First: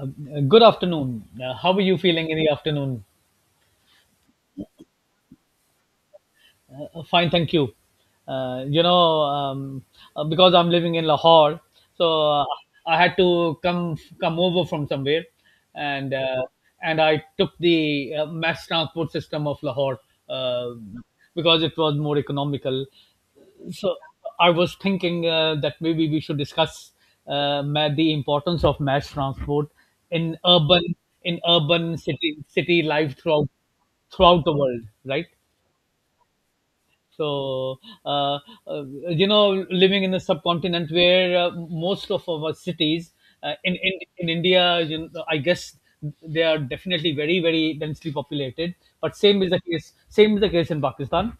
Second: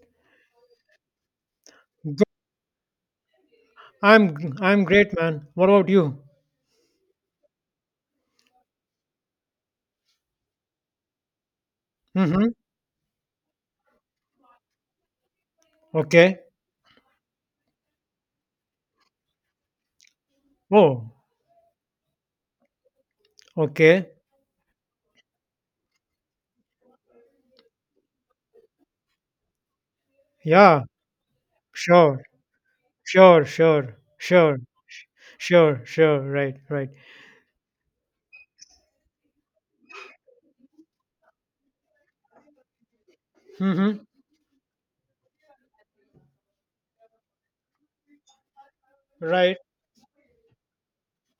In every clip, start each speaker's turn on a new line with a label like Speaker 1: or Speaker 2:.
Speaker 1: Good afternoon. How are you
Speaker 2: Good.
Speaker 1: feeling in the afternoon?
Speaker 2: I'm I'm great, man. What about you?
Speaker 1: Fine, thank you. Uh, you know, um, because I'm living in Lahore, so
Speaker 2: Mm-hmm.
Speaker 1: I had to come over from somewhere, and
Speaker 2: Okay.
Speaker 1: uh, and I took the mass transport system of Lahore, uh,
Speaker 2: Oh,
Speaker 1: because it was more economical. So
Speaker 2: okay.
Speaker 1: I was thinking that maybe we should discuss the importance of mass transport in
Speaker 2: Yeah.
Speaker 1: urban,
Speaker 2: Sure.
Speaker 1: city life
Speaker 2: Sure. Sure.
Speaker 1: throughout the
Speaker 2: Sure.
Speaker 1: world, right?
Speaker 2: Sure. Sure. Right. Right.
Speaker 1: So uh, uh, living in a subcontinent where, most of our cities, in, in
Speaker 2: Mm-hmm.
Speaker 1: in India, I guess they are definitely very very densely populated. But same is
Speaker 2: Right.
Speaker 1: the case. Same is the case in Pakistan,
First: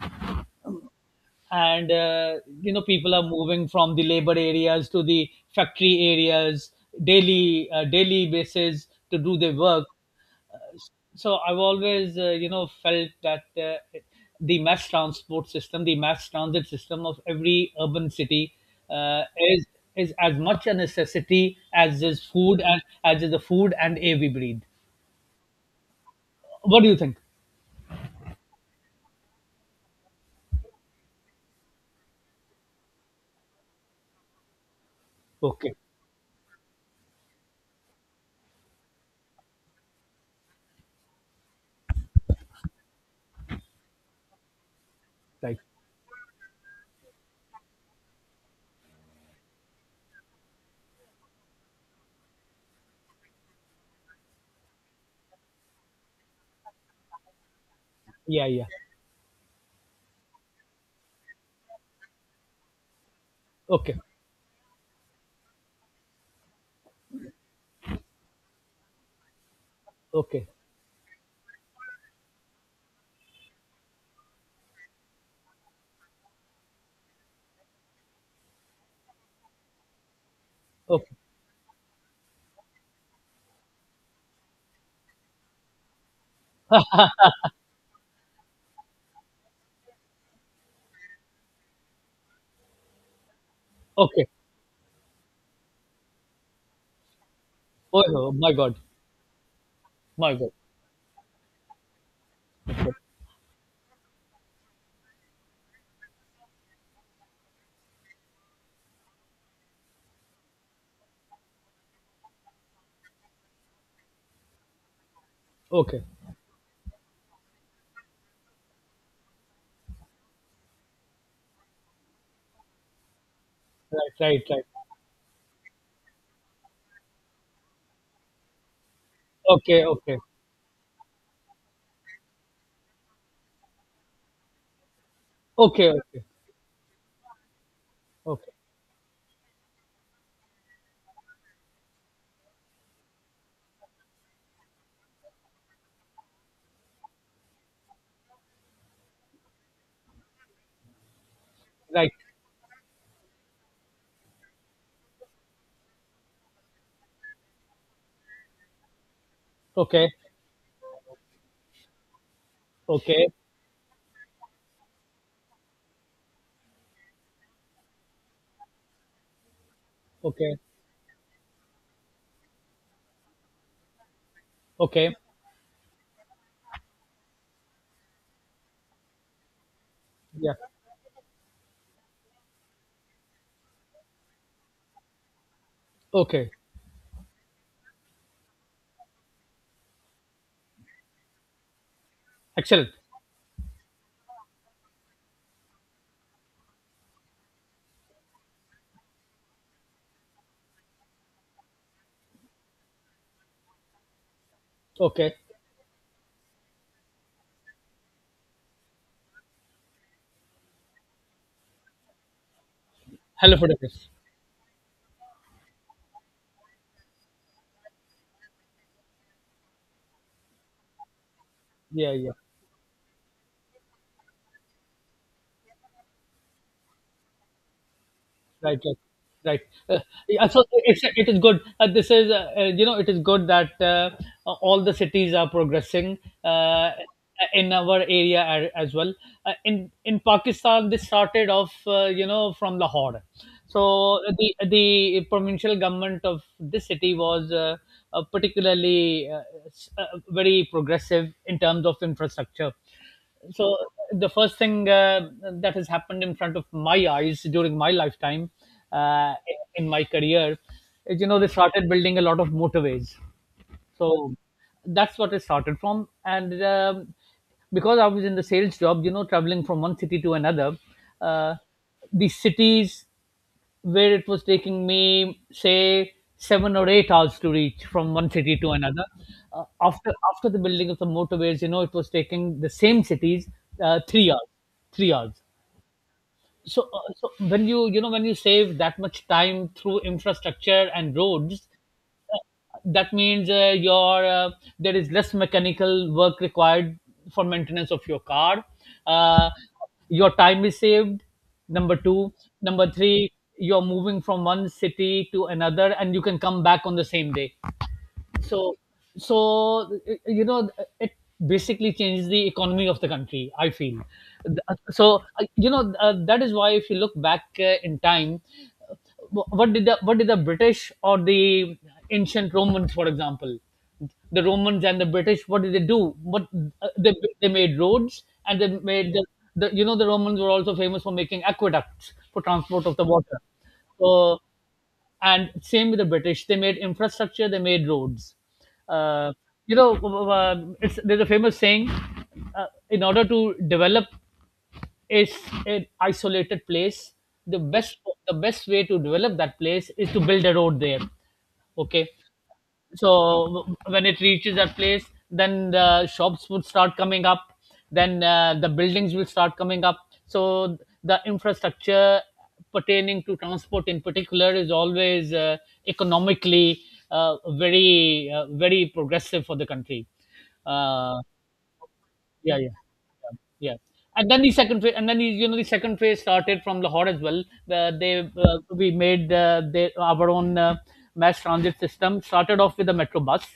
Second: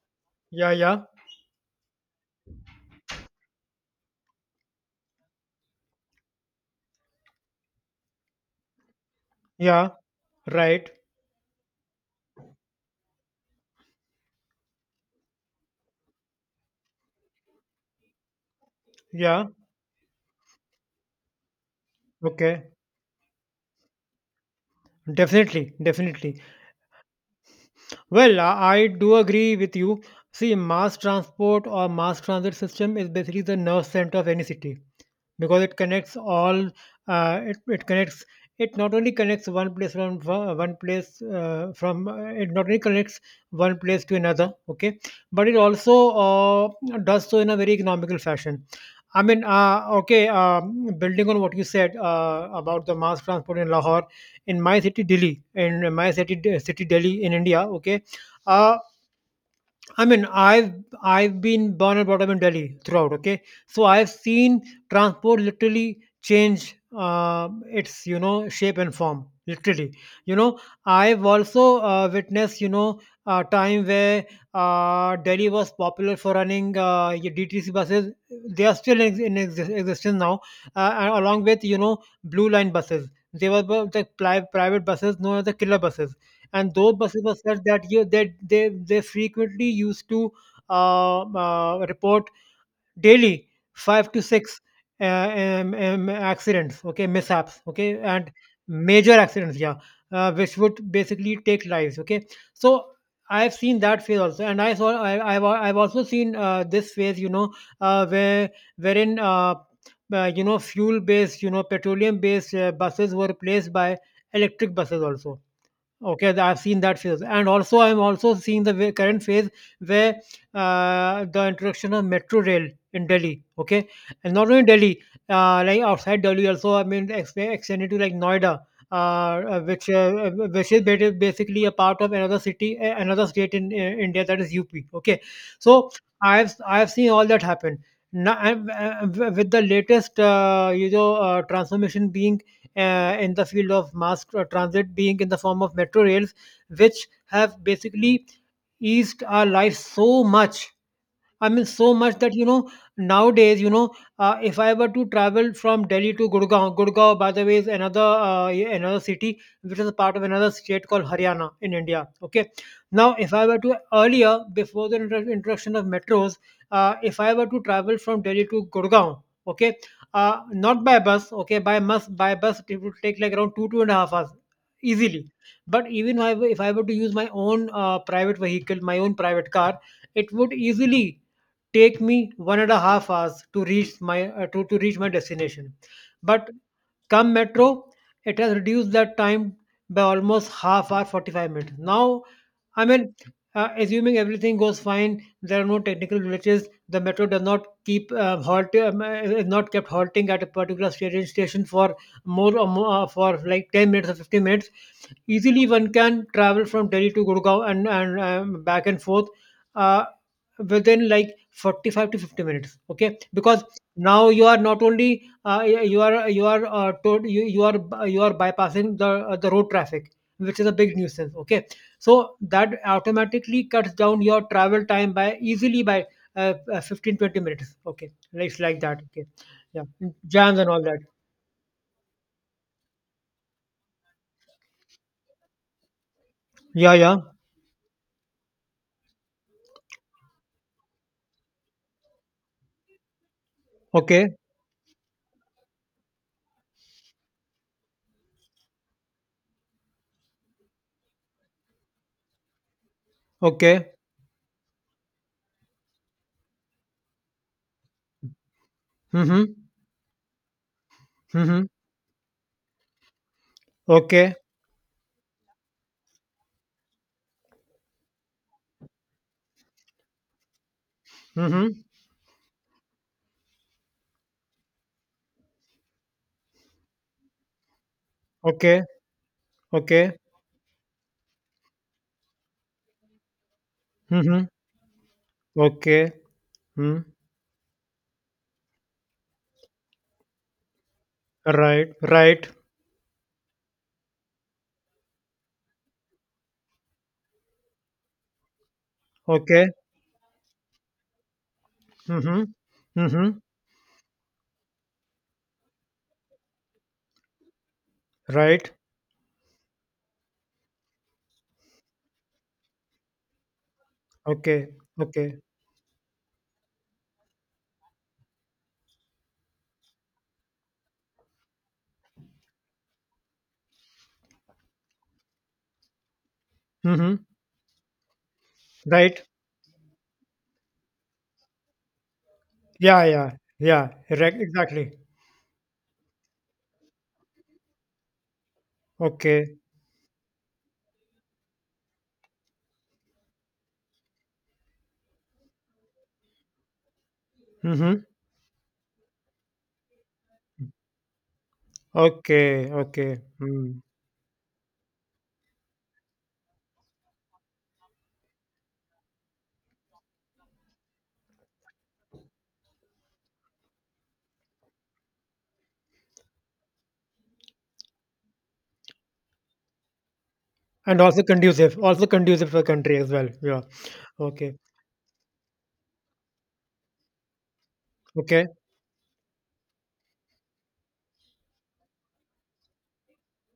Speaker 2: Yeah. Yeah.
Speaker 1: and people are moving from the labor areas to the factory areas daily basis to do their work.
Speaker 2: Yeah. Right.
Speaker 1: So I've always, felt that, the mass transport system, the mass transit system of every urban city, uh,
Speaker 2: Yeah.
Speaker 1: is is as much a necessity as is food
Speaker 2: Okay.
Speaker 1: and as is the food and air we breathe.
Speaker 2: Definitely. Definitely.
Speaker 1: What do you think?
Speaker 2: Well, I do agree with you. See, mass transport or mass transit system is basically the nerve center of any city, because it
Speaker 1: Okay.
Speaker 2: connects all. uh, it, it connects it not only connects one place from fro- one place from it not only connects one place to another, okay, but it
Speaker 1: Right.
Speaker 2: also uh, does so in a very economical fashion. Building on what you said about the mass transport in Lahore, in my city Delhi, in my city city Delhi in India. Okay,
Speaker 1: Yeah, yeah.
Speaker 2: uh, I mean, I've been born and brought up in Delhi throughout. Okay, so
Speaker 1: Okay,
Speaker 2: I've seen transport literally change, its, you know, shape and form. Literally, you
Speaker 1: okay,
Speaker 2: know, I've also witnessed, you know, a time where, Delhi was popular for running your DTC buses. They are still in existence now, and
Speaker 1: okay,
Speaker 2: along with, you know, blue line buses. They were the private buses known as the killer buses, and those buses were such that you that they frequently used to report daily five to
Speaker 1: okay.
Speaker 2: six accidents, okay, mishaps, okay,
Speaker 1: Oh,
Speaker 2: and
Speaker 1: oh my god.
Speaker 2: major accidents, yeah. Uh,
Speaker 1: My god.
Speaker 2: which would basically take lives, okay. So I've seen that phase also. And I saw I, I've also seen this phase, you know, where, wherein you know, fuel based you know, petroleum based buses were replaced by electric buses also.
Speaker 1: Okay.
Speaker 2: Okay, I've seen that phase, and also I'm also seeing the current phase where, the introduction of metro rail in Delhi. Okay,
Speaker 1: Right,
Speaker 2: and
Speaker 1: right,
Speaker 2: not only
Speaker 1: right.
Speaker 2: Delhi, like outside Delhi also. I mean, extended to like Noida,
Speaker 1: Okay, okay.
Speaker 2: which is basically a part of another city, another state in India, that is UP. Okay, so
Speaker 1: Okay, okay.
Speaker 2: I've seen all that happen. Now,
Speaker 1: Okay.
Speaker 2: and, with the latest, you know, transformation being in the field of mass transit being in the form of metro rails which have basically eased our lives so much. I mean, so
Speaker 1: Right.
Speaker 2: much that, you know, nowadays, you know, if I were to travel from Delhi to Gurgaon. Gurgaon, by the way, is another, yeah, another city which is a
Speaker 1: Okay.
Speaker 2: part of another state called Haryana in India. Okay, now
Speaker 1: Okay.
Speaker 2: if I were to, earlier before the introduction of metros, if I were to travel from Delhi to Gurgaon, okay,
Speaker 1: Okay.
Speaker 2: not by bus, okay, by bus it would take like around two and a half hours
Speaker 1: Okay.
Speaker 2: easily. But even if I were, if I were to use my own private vehicle, my own private car, it would
Speaker 1: Yeah.
Speaker 2: easily take me one and a half hours to reach my to reach my destination, but
Speaker 1: Okay.
Speaker 2: come metro, it has reduced that time by almost half hour, 45 minutes. Now, I
Speaker 1: Excellent.
Speaker 2: mean, assuming everything goes fine, there are no technical glitches. The metro does not keep is not kept halting at a particular station for more, for like 10 minutes or 15 minutes.
Speaker 1: Okay.
Speaker 2: Easily, one can travel from Delhi to Gurgaon and and back and forth. Uh, Within like 45 to 50 minutes, okay,
Speaker 1: Hello
Speaker 2: because
Speaker 1: photographers.
Speaker 2: now you are not only, you are, you are, told you are, you are bypassing the the road traffic, which is a big nuisance, okay.
Speaker 1: Yeah, yeah.
Speaker 2: So that automatically cuts down your travel time by, easily by, 15 20 minutes, okay. It's
Speaker 1: Right,
Speaker 2: like
Speaker 1: right,
Speaker 2: that, okay.
Speaker 1: right.
Speaker 2: Yeah.
Speaker 1: uh, yeah,
Speaker 2: Jams
Speaker 1: so
Speaker 2: and all that.
Speaker 1: it is good. This is you know It is good that, all the cities are progressing, uh,
Speaker 2: Yeah, yeah.
Speaker 1: in our area as well, in Pakistan. This started off, from Lahore. So
Speaker 2: Okay,
Speaker 1: the the provincial government of this city was, particularly, very progressive in terms of infrastructure. So
Speaker 2: okay.
Speaker 1: the first thing, that has happened in front of my eyes during my lifetime, uh,
Speaker 2: Mm-hmm.
Speaker 1: in my career, is, they
Speaker 2: Mm-hmm.
Speaker 1: started building a lot of motorways.
Speaker 2: Okay.
Speaker 1: So that's what it started from. And because I was in the sales job, traveling from one city to another, uh,
Speaker 2: Mm-hmm.
Speaker 1: the cities where it was taking me, say, 7 or 8 hours to reach from one city to
Speaker 2: Okay,
Speaker 1: another. After
Speaker 2: okay.
Speaker 1: after the building of the motorways, you know, it was taking the same cities, three
Speaker 2: Mm-hmm.
Speaker 1: hours, 3 hours.
Speaker 2: Okay.
Speaker 1: so
Speaker 2: Mm.
Speaker 1: uh, so when you save that much time through infrastructure and roads,
Speaker 2: Right,
Speaker 1: uh,
Speaker 2: right.
Speaker 1: that means, your there is less mechanical work required for maintenance of your car, uh,
Speaker 2: Okay.
Speaker 1: your time is saved. Number 2.
Speaker 2: Mm-hmm.
Speaker 1: Number 3,
Speaker 2: Mm-hmm.
Speaker 1: you're moving from one city to another and you can come back on the same day.
Speaker 2: Right.
Speaker 1: So so uh, you know it basically changes the economy of the country, I feel.
Speaker 2: Okay,
Speaker 1: Uh, so
Speaker 2: okay.
Speaker 1: uh, you know that is why if you look back, in time, uh, what did the British or the ancient Romans, for example, the Romans and the British, what did they do? What uh, they,
Speaker 2: Mm-hmm.
Speaker 1: they made roads, and they made,
Speaker 2: Right.
Speaker 1: the you know the Romans were also famous for making aqueducts for transport of
Speaker 2: Yeah,
Speaker 1: the
Speaker 2: yeah,
Speaker 1: water.
Speaker 2: yeah.
Speaker 1: So,
Speaker 2: Right. Exactly.
Speaker 1: and same with the British, they made infrastructure, they made roads. uh,
Speaker 2: Okay.
Speaker 1: you know there's a famous saying, in order to develop is an isolated place, the best
Speaker 2: Mm-hmm.
Speaker 1: the best way to develop that place is to build a road there. Okay.
Speaker 2: Okay, okay.
Speaker 1: So
Speaker 2: Mm.
Speaker 1: when it reaches that place, then the shops would start coming up, then, the buildings will start coming up. So the infrastructure pertaining to transport in particular is always, economically, very progressive for the country.
Speaker 2: And
Speaker 1: Uh,
Speaker 2: also conducive
Speaker 1: yeah,
Speaker 2: for
Speaker 1: yeah.
Speaker 2: country as well. Yeah.
Speaker 1: Yeah,
Speaker 2: Okay,
Speaker 1: and then the the second phase started from Lahore as well, where they,
Speaker 2: okay,
Speaker 1: our own, mass transit system started off with a metro bus.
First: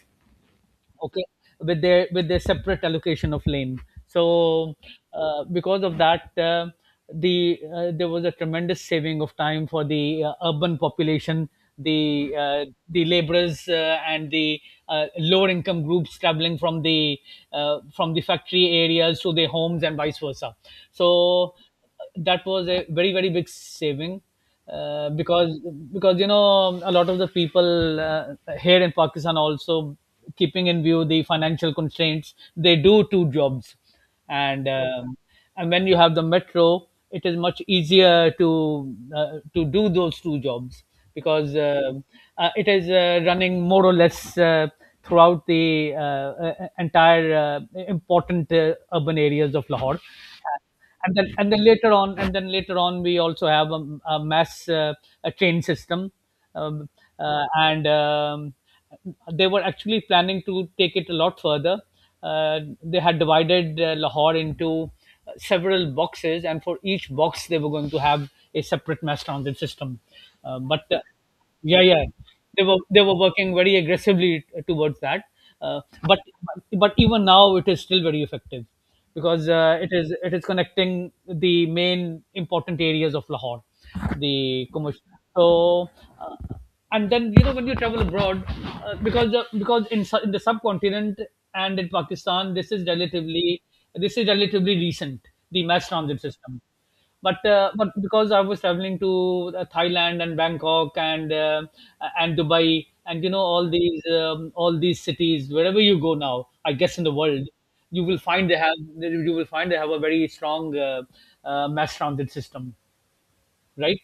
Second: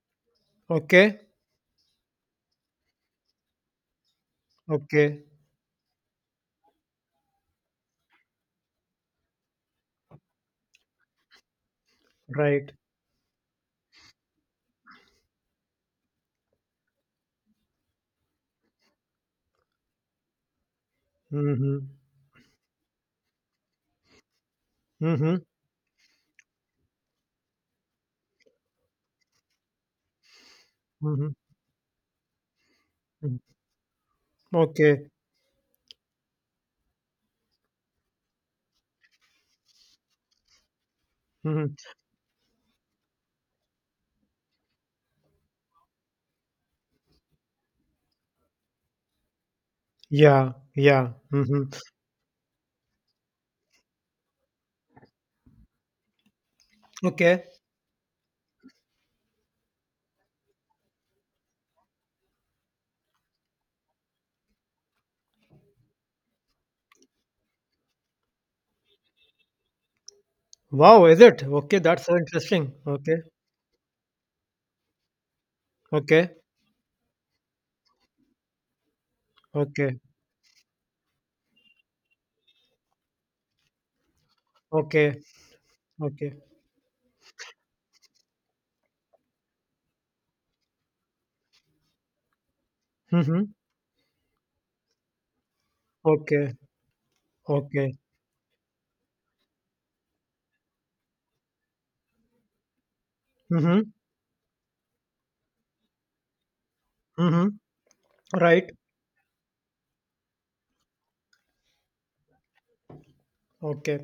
Speaker 2: okay,
Speaker 1: Okay, with their separate allocation of lane. So,
Speaker 2: okay.
Speaker 1: because of that, there was a tremendous saving of time for the, urban population, the,
Speaker 2: Right.
Speaker 1: laborers, and the, lower income groups traveling from the, factory areas to their homes and vice versa. So
Speaker 2: Mm-hmm.
Speaker 1: that was a very very big saving, uh,
Speaker 2: Mm-hmm.
Speaker 1: because because you know, a lot of the people, here in Pakistan also, keeping in view the
Speaker 2: Mm-hmm.
Speaker 1: financial constraints, they do two
Speaker 2: Mm-hmm.
Speaker 1: jobs. and
Speaker 2: Okay.
Speaker 1: um, and when you have the metro, it is much easier to, do those two jobs, because,
Speaker 2: Mm-hmm.
Speaker 1: it is, running more or less, throughout the, entire, important, urban areas of Lahore.
Speaker 2: Yeah, yeah.
Speaker 1: And then and
Speaker 2: Mm-hmm.
Speaker 1: then later on, we also have, a mass, a train system. Um,
Speaker 2: Okay.
Speaker 1: and They were actually planning to take it a lot further. They had divided, Lahore into several boxes, and for each box they were going to have a separate mass transit system. But
Speaker 2: Wow, is it? Okay,
Speaker 1: Yeah,
Speaker 2: that's
Speaker 1: yeah,
Speaker 2: so
Speaker 1: they
Speaker 2: interesting.
Speaker 1: were
Speaker 2: Okay,
Speaker 1: working very aggressively, towards that. But
Speaker 2: okay,
Speaker 1: but even now, it is still very effective, because, it
Speaker 2: okay,
Speaker 1: is it is connecting the main important areas of Lahore, the commercial.
Speaker 2: okay,
Speaker 1: so
Speaker 2: okay.
Speaker 1: uh, and then, when you travel abroad, because, because in in the subcontinent and in Pakistan, this is
Speaker 2: Mm-hmm.
Speaker 1: relatively, recent, the mass transit
Speaker 2: Okay,
Speaker 1: system. But, but
Speaker 2: okay.
Speaker 1: because I was traveling to, Thailand and Bangkok, and, Dubai, and, all
Speaker 2: Mhm.
Speaker 1: these, cities, wherever you go now, I guess, in the world,
Speaker 2: Mhm.
Speaker 1: you will find they
Speaker 2: Right.
Speaker 1: have, a very strong, mass transit system,
Speaker 2: Okay.
Speaker 1: right?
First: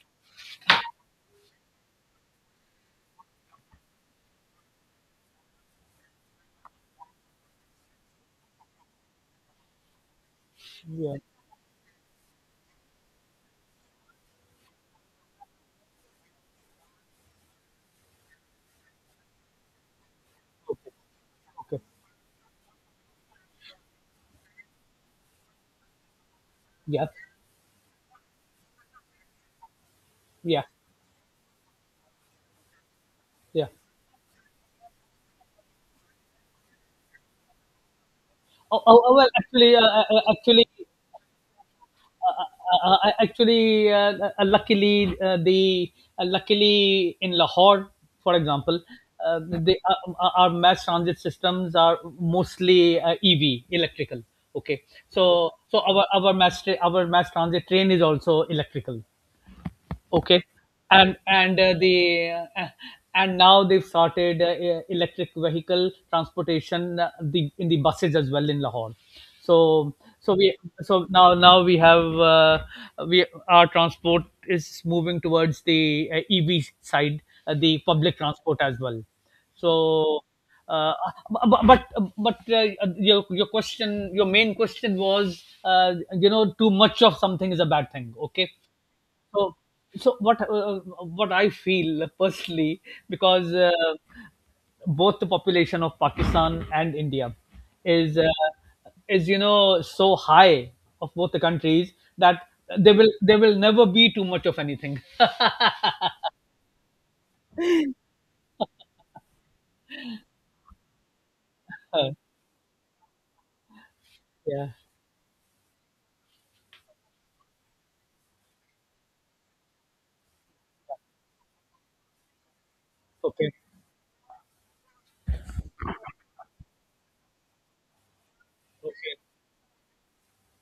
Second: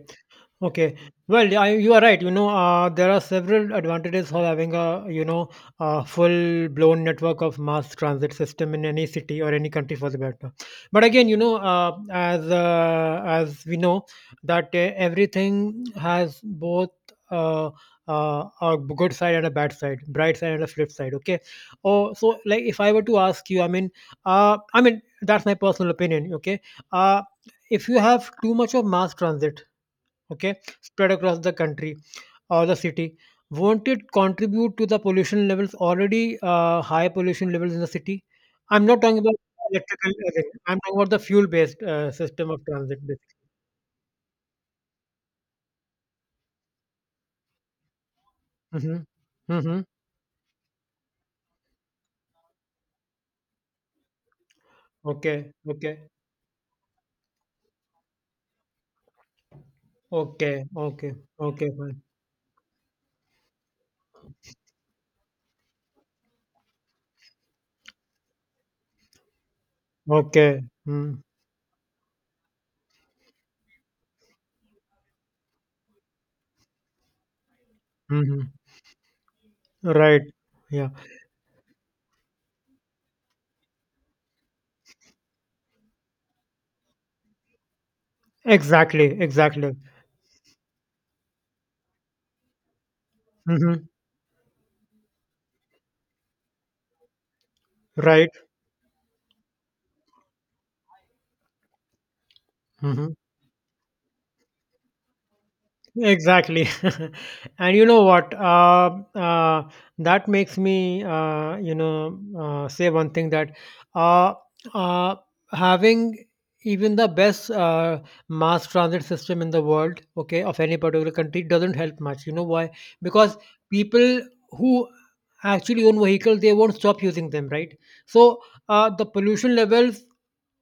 Speaker 2: Okay. Well, yeah, you are right. You know, there are several advantages of having a, you know, a full-blown network of mass transit system in any city or any country for the matter. But
Speaker 1: Yeah.
Speaker 2: again, you know, as we know that, everything has both, uh, a good side and a bad side, bright side and a flip side. Okay.
Speaker 1: Okay.
Speaker 2: Oh, so like if I were to ask you, I mean that's my personal opinion. Okay.
Speaker 1: Yeah,
Speaker 2: Uh, if you have too much of mass transit, okay,
Speaker 1: yeah,
Speaker 2: spread across the country or the city,
Speaker 1: yeah.
Speaker 2: won't it contribute to the pollution levels, already high pollution levels in the city?
Speaker 1: Oh,
Speaker 2: I'm not
Speaker 1: oh, oh,
Speaker 2: talking
Speaker 1: well,
Speaker 2: about
Speaker 1: actually,
Speaker 2: electrical.
Speaker 1: actually,
Speaker 2: I'm talking about the fuel-based system of transit.
Speaker 1: actually, luckily, the luckily in Lahore, for example,
Speaker 2: Basically. Hmm,
Speaker 1: the
Speaker 2: hmm.
Speaker 1: our mass transit systems are mostly, EV, electrical. Okay, so,
Speaker 2: Okay. Okay.
Speaker 1: our mass transit train is also electrical. Okay.
Speaker 2: Okay. Okay.
Speaker 1: and and
Speaker 2: Okay.
Speaker 1: uh,
Speaker 2: Fine.
Speaker 1: the uh, and now they've started, electric vehicle transportation, the in the buses as well in Lahore. so so we
Speaker 2: Okay.
Speaker 1: so
Speaker 2: Mm-hmm.
Speaker 1: now, we have, we our transport is moving towards the, ev side, the public
Speaker 2: Mm-hmm.
Speaker 1: transport as well. so
Speaker 2: Right. Yeah.
Speaker 1: uh, but but, but your question, your main question was you know, too much of something is a bad thing. Okay.
Speaker 2: Exactly.
Speaker 1: so,
Speaker 2: Exactly.
Speaker 1: so, what I feel personally, because,
Speaker 2: Hmm.
Speaker 1: both the population of Pakistan and India, is uh,
Speaker 2: Right.
Speaker 1: is, so high, of both the countries, that
Speaker 2: Mm-hmm.
Speaker 1: there will never be too much of anything.
Speaker 2: Exactly. And you know what? That makes me, you
Speaker 1: Uh,
Speaker 2: know, say one thing that, uh,
Speaker 1: yeah.
Speaker 2: uh, having even the best mass transit system in the world, okay, of any particular country doesn't help much. You know why? Because
Speaker 1: Okay.
Speaker 2: people who actually own vehicles, they won't stop using them, right? So the
Speaker 1: Okay.
Speaker 2: pollution levels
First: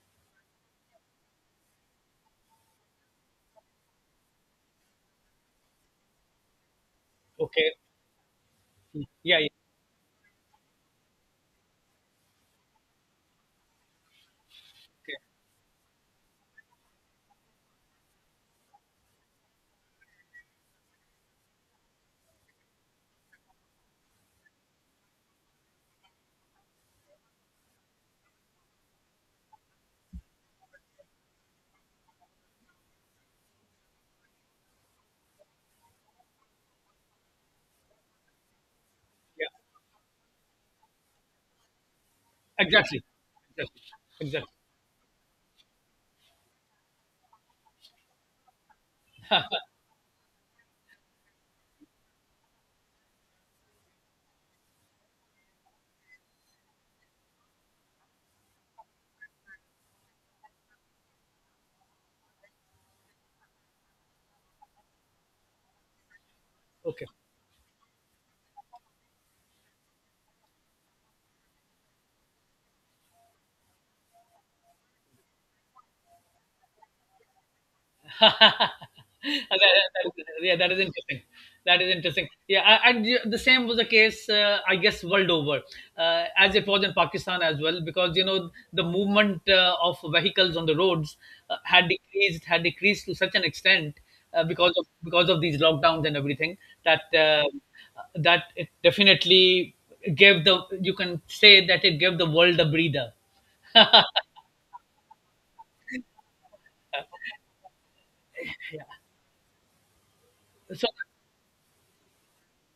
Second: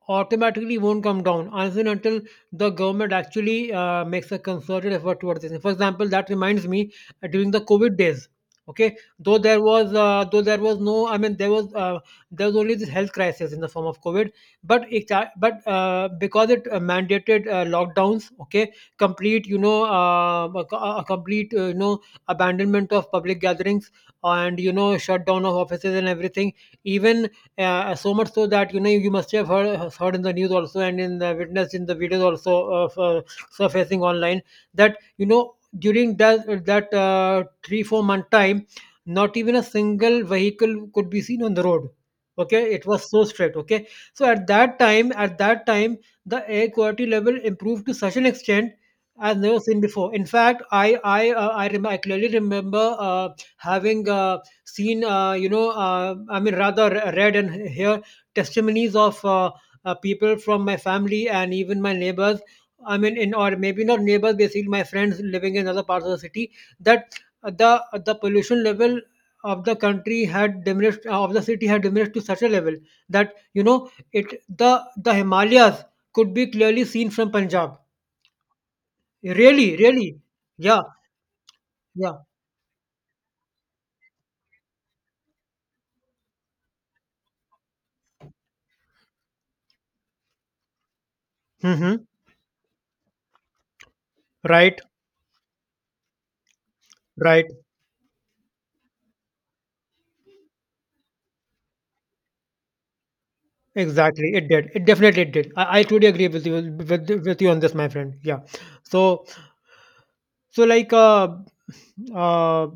Speaker 2: automatically won't come down unless and until the government actually makes a concerted effort towards this. For example, that reminds me, during the
Speaker 1: Okay.
Speaker 2: COVID days. Okay,
Speaker 1: Yeah.
Speaker 2: though
Speaker 1: Yeah.
Speaker 2: there was, though there was no, I mean there was, there was only this health crisis in the form of COVID,
Speaker 1: Okay.
Speaker 2: but because it mandated lockdowns, okay, complete, you know, a complete, you know, abandonment of public gatherings and, you know, shutdown of offices and everything, even, so much so that, you know, you must have heard, in the news also, and in the witness in the videos also of, surfacing online, that, you know, during that, 3 four month time not
Speaker 1: Yeah.
Speaker 2: even a single vehicle could be seen on the road, okay. It
Speaker 1: Exactly.
Speaker 2: was so strict,
Speaker 1: Exactly.
Speaker 2: okay. So at
Speaker 1: Exactly.
Speaker 2: that time, the air quality level improved to such an extent as never seen before. In fact, I clearly remember, having, seen, you know, I mean, rather read and hear testimonies of, people from my family and even my neighbors. I mean, in, or maybe not neighbors, basically my friends living in other parts of the city,
Speaker 1: Okay.
Speaker 2: that the pollution level of the country had diminished, of the city had diminished to such a level that, you know, it, the Himalayas could be clearly seen from Punjab.
Speaker 1: that,
Speaker 2: Really,
Speaker 1: that-
Speaker 2: really,
Speaker 1: yeah, that is
Speaker 2: yeah,
Speaker 1: interesting. That is
Speaker 2: yeah.
Speaker 1: interesting. Yeah, the same was the case, I guess, world over, as it was in Pakistan as well, because, the movement, of vehicles on the roads,
Speaker 2: Hmm.
Speaker 1: had decreased to such an extent, because
Speaker 2: Right,
Speaker 1: of because of these lockdowns and everything, that uh,
Speaker 2: right.
Speaker 1: that it definitely gave, the you can say that it gave the world a breather.
Speaker 2: Exactly, it did. It definitely did. I truly agree with you, with you on this, my friend. Yeah. So, so
Speaker 1: So.
Speaker 2: like, uh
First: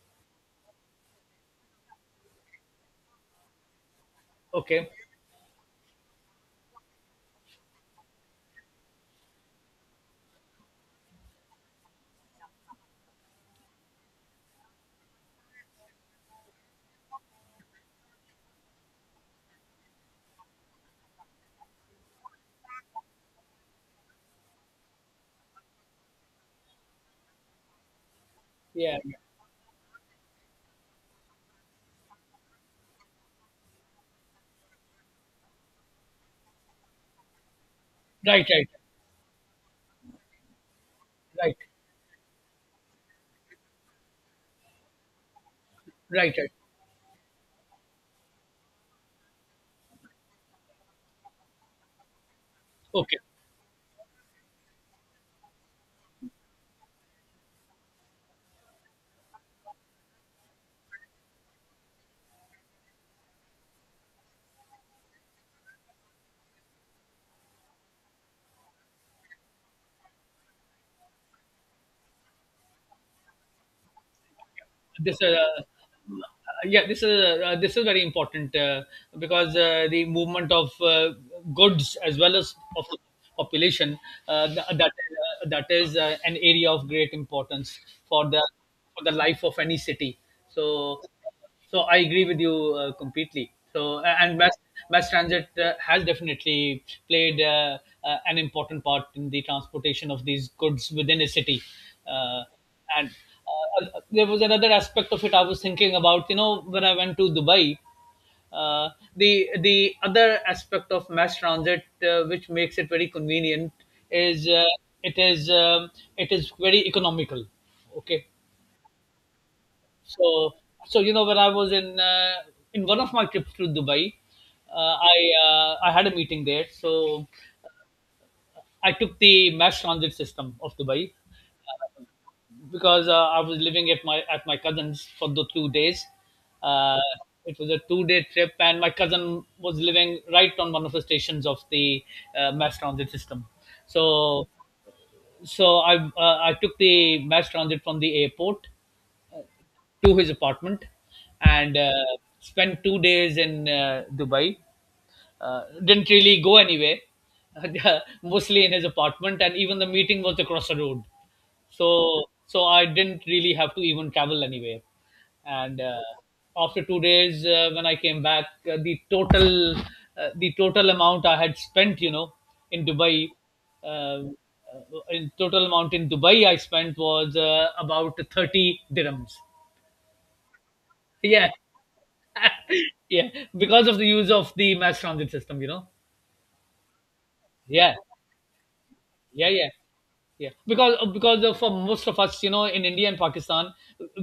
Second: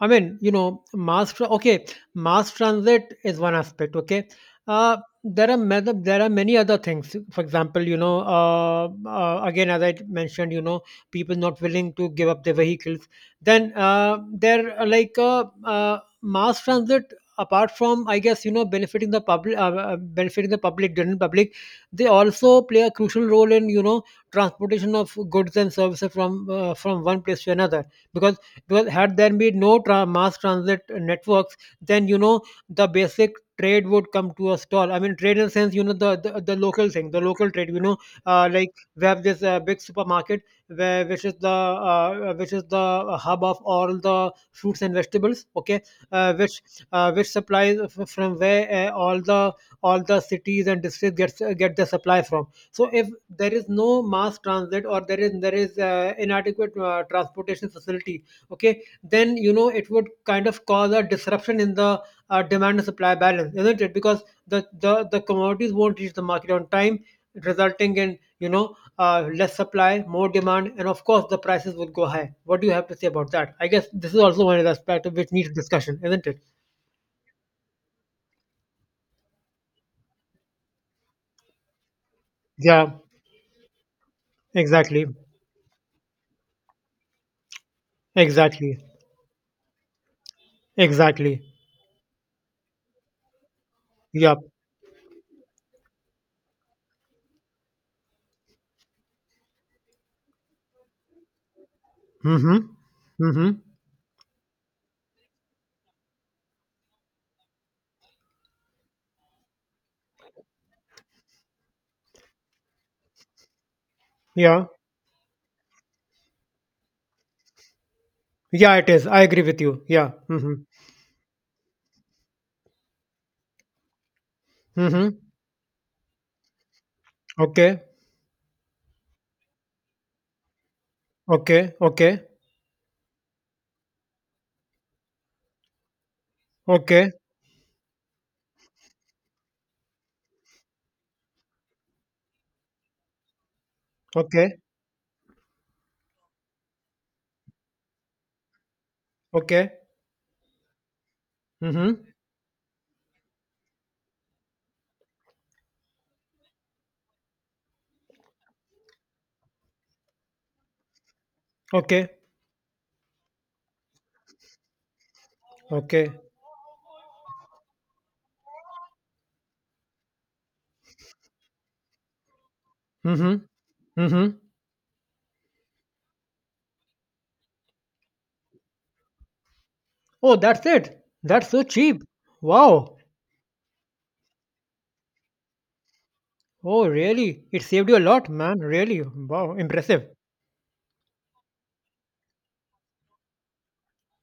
Speaker 2: I mean, you know, okay, mass transit is one aspect, okay.
Speaker 1: Okay,
Speaker 2: uh there are many, other things, for example, you know, again, as I mentioned, you know, people not willing to give up their vehicles. Then there are like, mass transit, apart from, I guess, you know, benefiting the public, benefiting the public general public. They also play a crucial role in, you know, transportation of goods and services from, from one place to another. Because
Speaker 1: yeah,
Speaker 2: had
Speaker 1: yeah.
Speaker 2: there been no mass transit networks, then, you know, the basic trade would come to a stall. I mean, trade in the sense, you know, the the local thing, the local trade, you know,
Speaker 1: Right, right,
Speaker 2: like, we have this big supermarket where, which is the,
Speaker 1: right,
Speaker 2: which is the hub of all the fruits and vegetables, okay, uh,
Speaker 1: right, right.
Speaker 2: which which supplies, from where, all the cities and districts gets, get the supply from. So if
Speaker 1: Okay,
Speaker 2: there is no mass transit, or there is inadequate transportation facility, okay, then, you know, it would kind of cause a disruption in the demand and supply balance, isn't it? Because the, the commodities won't reach the market on time, resulting in, you know, less supply, more demand, and of course the prices will go high. What do you have to say about that? I guess this is also one of the aspect
Speaker 1: this
Speaker 2: which needs discussion, isn't it?
Speaker 1: yeah, this is very important, because, the movement of, goods, as well as of
Speaker 2: Yeah,
Speaker 1: the population,
Speaker 2: exactly.
Speaker 1: that is, an area of great importance for the
Speaker 2: Exactly.
Speaker 1: life of any city. so
Speaker 2: Exactly.
Speaker 1: so I agree with you, completely. So a-
Speaker 2: Yeah.
Speaker 1: and mass transit, has definitely played, an important part in the transportation of these goods within a city. Uh,
Speaker 2: Mm-hmm.
Speaker 1: and
Speaker 2: Mm-hmm.
Speaker 1: There was another aspect of it I was thinking about. You know, when I went to Dubai, uh, the other aspect of mass transit, which makes it very convenient, is,
Speaker 2: Yeah.
Speaker 1: it is um, it is very economical. Okay.
Speaker 2: Yeah, it is. I agree with you. Yeah.
Speaker 1: so,
Speaker 2: Mm-hmm.
Speaker 1: so, when I was in, one of my trips to Dubai, uh,
Speaker 2: Mm-hmm.
Speaker 1: I I had a meeting there. So
Speaker 2: Okay.
Speaker 1: I took the mass transit system of Dubai,
Speaker 2: Okay. Okay.
Speaker 1: because, I was living at my cousin's for the 2 days. Uh,
Speaker 2: Okay.
Speaker 1: it was a 2 day trip, and my cousin was living right on one of the stations of the, mass transit system. So
Speaker 2: Okay.
Speaker 1: so I took the mass transit from the airport
Speaker 2: Okay.
Speaker 1: to his apartment, and,
Speaker 2: Mm-hmm.
Speaker 1: spent 2 days in, Dubai. Didn't really go anywhere, mostly in his apartment, and even the meeting was across the road.
Speaker 2: Okay.
Speaker 1: So I didn't really have to even travel anywhere. And
Speaker 2: Okay.
Speaker 1: After 2 days, when I came back, uh, the total amount I had spent, in Dubai,
Speaker 2: Mm-hmm.
Speaker 1: um,
Speaker 2: Mm-hmm.
Speaker 1: in total amount in Dubai I spent was about 30 dirhams.
Speaker 2: Oh, that's it. That's
Speaker 1: Yeah,
Speaker 2: so cheap. Wow.
Speaker 1: yeah, because of the use of the mass transit system, you know.
Speaker 2: Oh, really? It saved
Speaker 1: Yeah,
Speaker 2: you a lot, man. Really.
Speaker 1: yeah,
Speaker 2: Wow.
Speaker 1: yeah,
Speaker 2: Impressive.
Speaker 1: yeah, because of for most of us, you know, in India and Pakistan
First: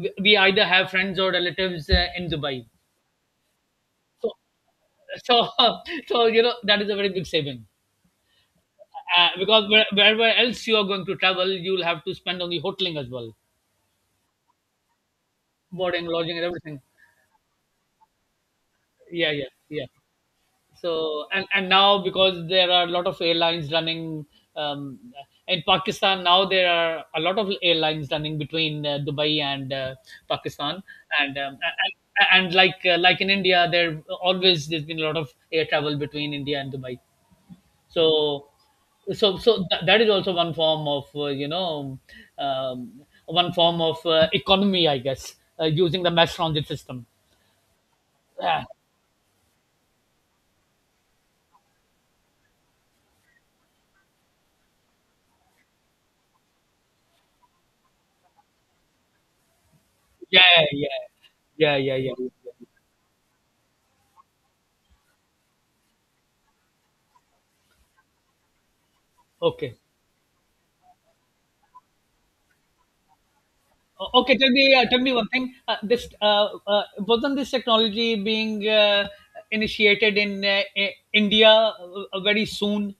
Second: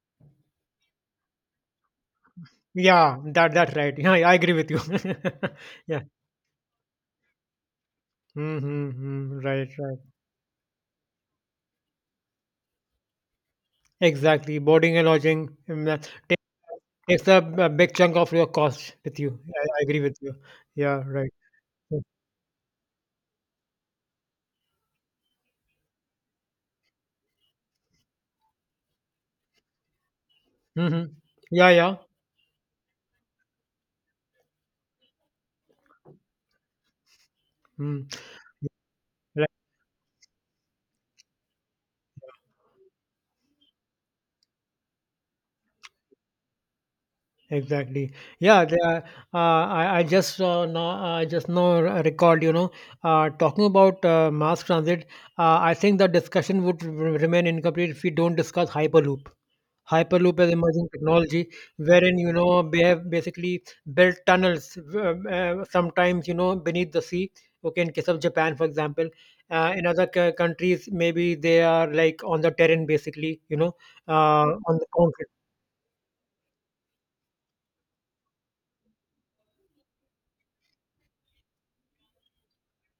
Speaker 1: we either have friends or relatives in Dubai.
Speaker 2: Yeah, that's right. Yeah,
Speaker 1: so
Speaker 2: I agree with you.
Speaker 1: so
Speaker 2: yeah.
Speaker 1: so you know that is a very big saving,
Speaker 2: Mm-hmm. mm-hmm. Right,
Speaker 1: because
Speaker 2: right.
Speaker 1: wherever else you are going to travel, you'll have to spend on the hoteling as well,
Speaker 2: Exactly. Boarding and lodging
Speaker 1: boarding,
Speaker 2: ta-
Speaker 1: lodging and everything.
Speaker 2: takes a big chunk of your cost with
Speaker 1: Yeah,
Speaker 2: you.
Speaker 1: yeah,
Speaker 2: I
Speaker 1: yeah.
Speaker 2: agree with you.
Speaker 1: So
Speaker 2: Yeah, right.
Speaker 1: and now because there are a lot of airlines running, um, in Pakistan now there are a lot of airlines running between Dubai and Pakistan.
Speaker 2: Mm-hmm.
Speaker 1: and um,
Speaker 2: Yeah, yeah.
Speaker 1: and, and like in India there always there's been a lot of air travel between India and Dubai. So
Speaker 2: Mm.
Speaker 1: so
Speaker 2: Right.
Speaker 1: so th- that is also one form of um, one form of economy, I guess, using the mass transit system.
Speaker 2: Exactly.
Speaker 1: Yeah,
Speaker 2: Yeah, I just now, I just now recalled, talking about mass transit, I think the discussion would remain incomplete if we don't discuss Hyperloop. Hyperloop
Speaker 1: yeah,
Speaker 2: as emerging
Speaker 1: yeah,
Speaker 2: technology,
Speaker 1: yeah, yeah, yeah.
Speaker 2: wherein you know they have basically built tunnels, sometimes you know beneath the sea. Okay, in case of Japan, for example,
Speaker 1: Okay.
Speaker 2: in other countries maybe they are like on the terrain, basically, you know,
Speaker 1: Okay,
Speaker 2: on the
Speaker 1: tell me
Speaker 2: concrete.
Speaker 1: one thing. This wasn't this technology being initiated in India very soon?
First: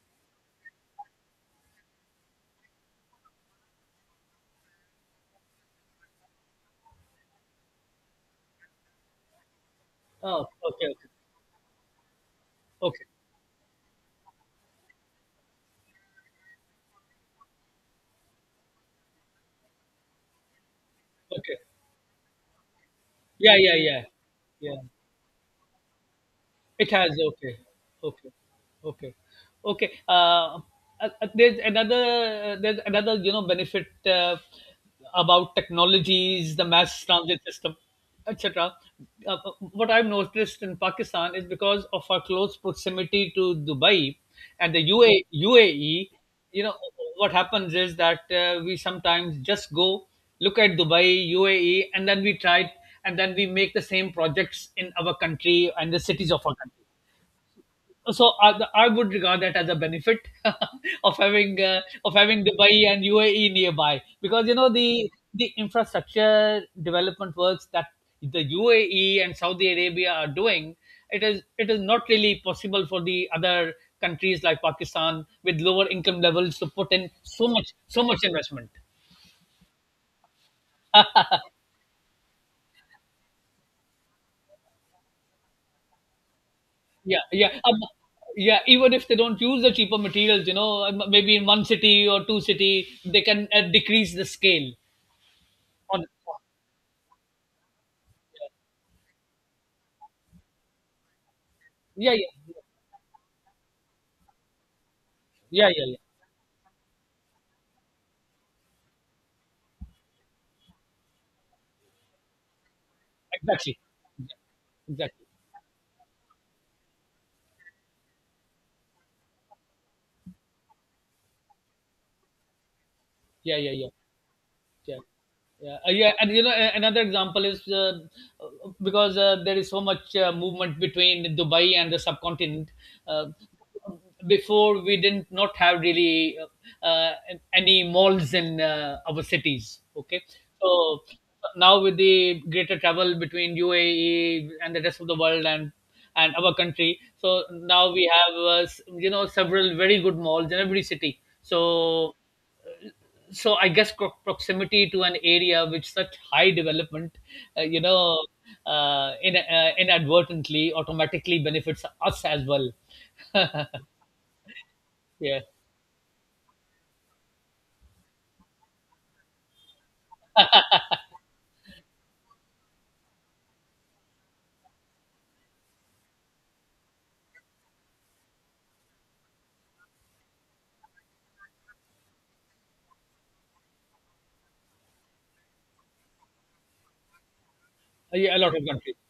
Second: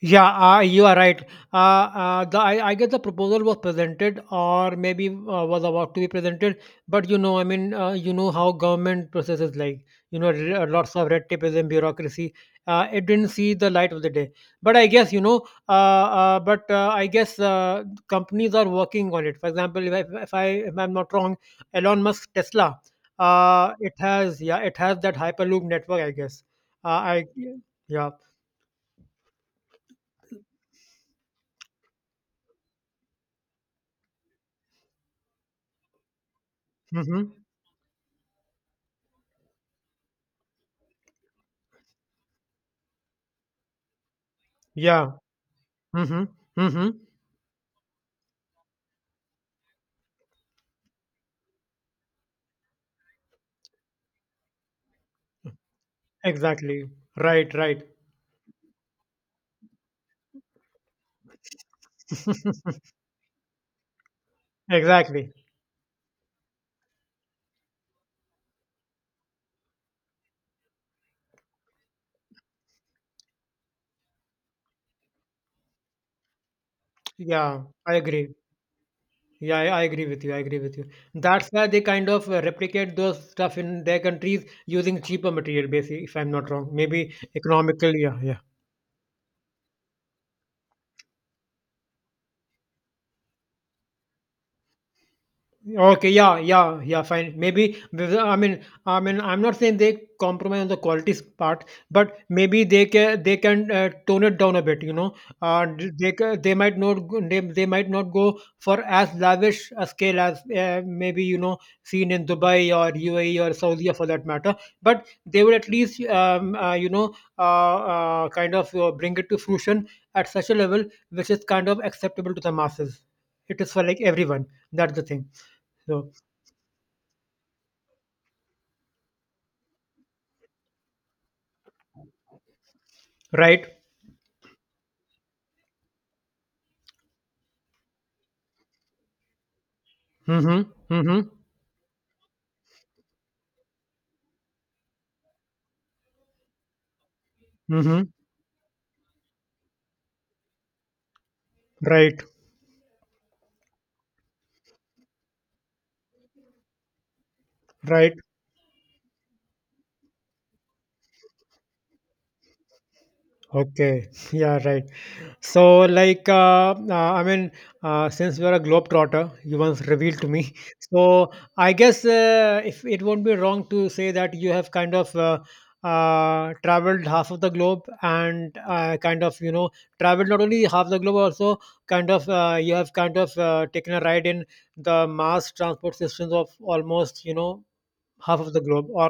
Speaker 2: Yeah, you are right. I guess the proposal was presented, or maybe was about to be presented. But you know, I mean, you know how government processes like you know
Speaker 1: Oh, okay,
Speaker 2: lots of
Speaker 1: okay,
Speaker 2: red tape and bureaucracy.
Speaker 1: okay,
Speaker 2: It didn't see the light of the day. But I guess you know. Uh, but I guess companies are working on it. For example, if I'm not wrong,
Speaker 1: okay.
Speaker 2: Elon Musk Tesla.
Speaker 1: Yeah, yeah,
Speaker 2: It
Speaker 1: yeah,
Speaker 2: has yeah, it
Speaker 1: yeah.
Speaker 2: has that Hyperloop network. I guess. Uh,
Speaker 1: It has,
Speaker 2: I
Speaker 1: okay,
Speaker 2: yeah.
Speaker 1: okay, okay, okay. Uh, there's another there's another you know benefit about technologies, the mass
Speaker 2: hmm
Speaker 1: transit system, etc. What I've noticed in Pakistan is because of our close proximity to Dubai and the
Speaker 2: Yeah.
Speaker 1: UAE,
Speaker 2: Mm-hmm.
Speaker 1: you know,
Speaker 2: Mm-hmm.
Speaker 1: what happens is that we sometimes just go look at Dubai, UAE, and then we try it, and then we make the same projects in our country and the cities of our
Speaker 2: Exactly.
Speaker 1: country.
Speaker 2: Right, right.
Speaker 1: So I would regard that as a benefit of having Dubai and UAE nearby, because you know the
Speaker 2: Exactly.
Speaker 1: infrastructure development works that the UAE and Saudi Arabia are doing, it is not really possible for the other countries like Pakistan with lower income levels to put in
Speaker 2: Yeah, I
Speaker 1: so much
Speaker 2: agree.
Speaker 1: investment.
Speaker 2: Yeah, I agree with you. I agree with you. That's why they kind of replicate those stuff in their countries using cheaper material, basically, if I'm not wrong. Maybe
Speaker 1: Yeah, yeah,
Speaker 2: economical. Yeah, yeah.
Speaker 1: yeah, even if they don't use the cheaper materials, you know, maybe in one city or two city they can decrease the scale on.
Speaker 2: Okay, yeah, yeah, yeah, fine. Maybe this- I mean, I'm not saying they compromise on the qualities part,
Speaker 1: Yeah,
Speaker 2: but
Speaker 1: yeah,
Speaker 2: maybe they can tone it down a bit. You know,
Speaker 1: yeah, yeah, yeah,
Speaker 2: d-
Speaker 1: yeah.
Speaker 2: they ca- they might not go- they might not go for as lavish a scale as maybe you know seen in Dubai or UAE or
Speaker 1: Exactly,
Speaker 2: Saudi for that matter. But
Speaker 1: exactly.
Speaker 2: they will at least you know uh, kind of bring it to fruition at such a level which is kind of acceptable to the masses.
Speaker 1: Yeah,
Speaker 2: It is
Speaker 1: yeah,
Speaker 2: for
Speaker 1: yeah,
Speaker 2: like everyone. That's
Speaker 1: yeah,
Speaker 2: the thing.
Speaker 1: yeah.
Speaker 2: So
Speaker 1: Yeah, and you know another example is, because there is so much movement between Dubai and the subcontinent, uh,
Speaker 2: right.
Speaker 1: before we didn't not have really uh, uh, any malls in our cities, okay.
Speaker 2: Mm-hmm.
Speaker 1: So
Speaker 2: Mm-hmm.
Speaker 1: now with the greater travel between UAE and the rest of the world and our country, so now
Speaker 2: Mm-hmm.
Speaker 1: we have you know several very good malls in every city. So
Speaker 2: Right.
Speaker 1: I guess proximity to an area with such high development, uh, you
Speaker 2: Right.
Speaker 1: know inadvertently automatically benefits us as well.
Speaker 2: Okay. Yeah. Right.
Speaker 1: Yeah,
Speaker 2: So like, I mean, since you are a globetrotter, you once revealed to me. So I guess if it won't be wrong to say that you have kind of. Traveled half of the globe and kind of you know traveled not only half the globe also kind of you have kind of taken a ride in the mass transport systems of almost you know
Speaker 1: yeah, a
Speaker 2: half of
Speaker 1: lot
Speaker 2: the
Speaker 1: of
Speaker 2: globe
Speaker 1: countries.
Speaker 2: or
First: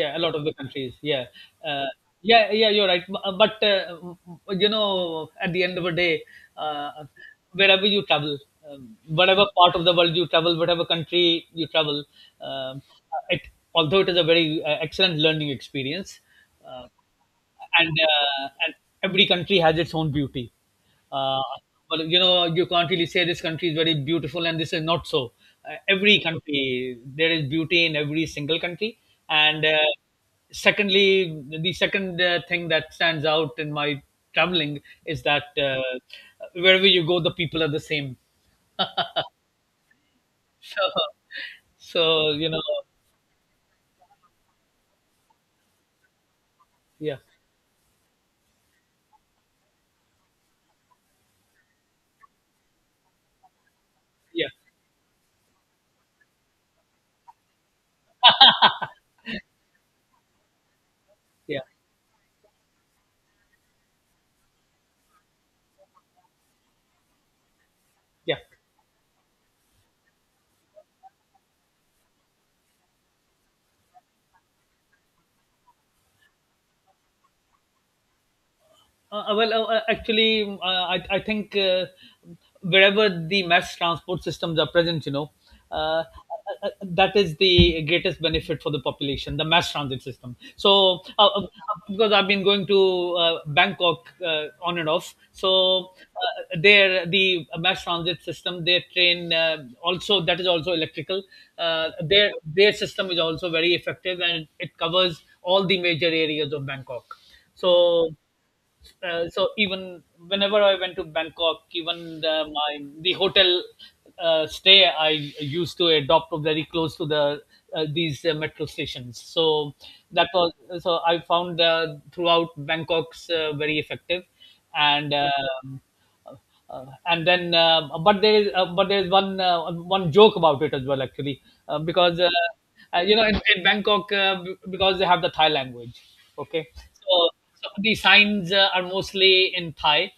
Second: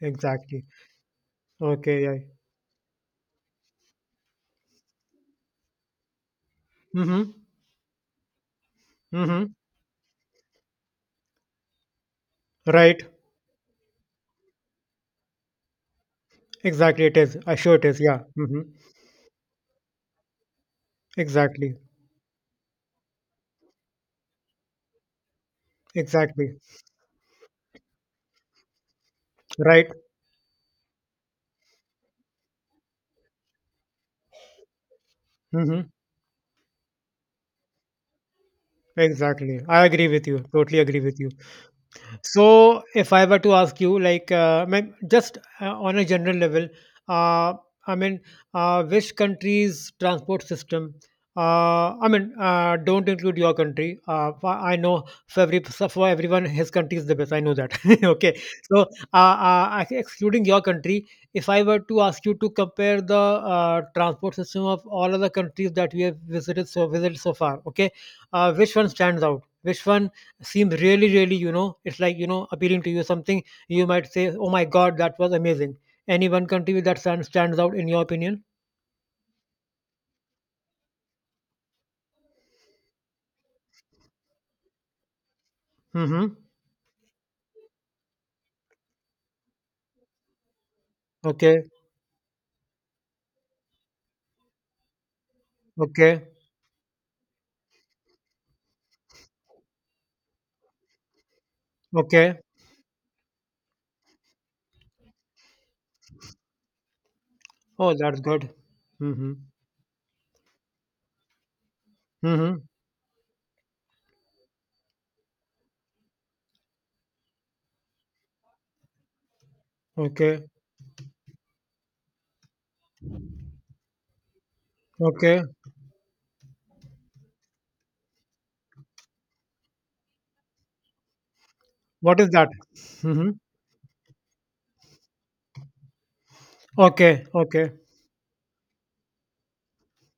Speaker 1: Yeah, a lot of the
Speaker 2: exactly
Speaker 1: countries, yeah. uh,
Speaker 2: okay yeah
Speaker 1: yeah, yeah, you're right. But you know at the end of the day, uh,
Speaker 2: mm-hmm
Speaker 1: wherever you travel, whatever
Speaker 2: mm-hmm
Speaker 1: part of the world you travel, whatever country you travel, um,
Speaker 2: right
Speaker 1: it although it is a very excellent learning experience, uh,
Speaker 2: exactly it is I sure it is yeah mm-hmm
Speaker 1: and every country has its own beauty. Uh,
Speaker 2: exactly
Speaker 1: but you know, you can't really say this country is very beautiful and this is not so. Every
Speaker 2: exactly
Speaker 1: country, there is beauty in every single country. And
Speaker 2: right
Speaker 1: Secondly, the second thing that stands out in my traveling is that,
Speaker 2: mm-hmm
Speaker 1: wherever you go, the people are the same.
Speaker 2: exactly I agree with you totally agree
Speaker 1: So,
Speaker 2: with you
Speaker 1: so you know,
Speaker 2: So, if I were to ask you, like, ma'am, just on a general level,
Speaker 1: yeah,
Speaker 2: uh, I mean, which country's transport system, I mean, don't include your country.
Speaker 1: yeah,
Speaker 2: I know for every so for everyone, his country is the best. I know that. okay, so excluding your country, if I
Speaker 1: yeah,
Speaker 2: were to ask you to compare the transport system of all other countries that we have visited so far, okay,
Speaker 1: yeah.
Speaker 2: which one stands out? Which one? Seems really really you know it's like you know appealing to you something you might say oh my god that was amazing any one country that stands out in your opinion
Speaker 1: Actually, I think wherever the mass transport systems are present, you know, uh, uh,
Speaker 2: mm-hmm
Speaker 1: that is the greatest benefit for the population, the mass transit system. So,
Speaker 2: okay
Speaker 1: because I've been going to Bangkok on and off, so
Speaker 2: okay
Speaker 1: there the mass transit system, their train, also that is also electrical.
Speaker 2: okay
Speaker 1: Their system is also very effective and it covers all the major areas of Bangkok.
Speaker 2: oh
Speaker 1: So
Speaker 2: that's good mm-hmm
Speaker 1: even whenever I went to Bangkok, even
Speaker 2: mm-hmm
Speaker 1: the hotel stay I used to adopt very close to the these metro stations. So that
Speaker 2: okay
Speaker 1: was so I found throughout Bangkok's very effective, and
Speaker 2: okay
Speaker 1: um, uh, and then but there is one one joke about it as well actually,
Speaker 2: what
Speaker 1: because
Speaker 2: is that
Speaker 1: you know
Speaker 2: mm-hmm
Speaker 1: in Bangkok, because they have the Thai language, okay.
Speaker 2: okay
Speaker 1: So
Speaker 2: okay
Speaker 1: some of the signs are mostly in Thai,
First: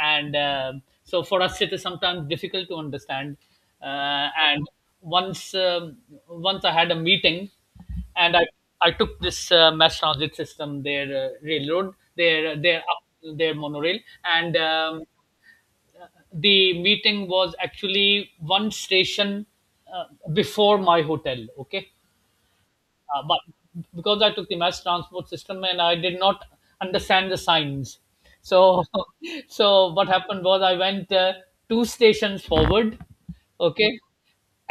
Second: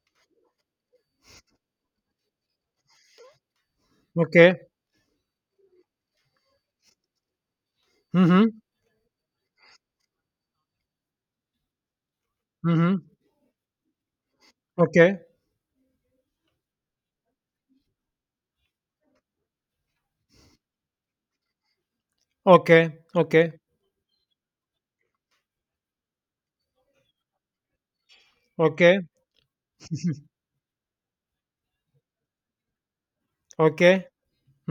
Speaker 1: and so for us it is sometimes difficult to understand.
Speaker 2: okay
Speaker 1: And once once I had a meeting, and I
Speaker 2: mm-hmm
Speaker 1: I took this mass transit system, their railroad, their their
Speaker 2: mm-hmm
Speaker 1: up, their monorail, and
Speaker 2: okay
Speaker 1: the meeting was actually one station uh, before my hotel. Okay,
Speaker 2: okay
Speaker 1: but
Speaker 2: okay
Speaker 1: because I took the mass transport system and I did not understand the signs, so
Speaker 2: okay
Speaker 1: so what happened was I went two stations forward, okay,
Speaker 2: okay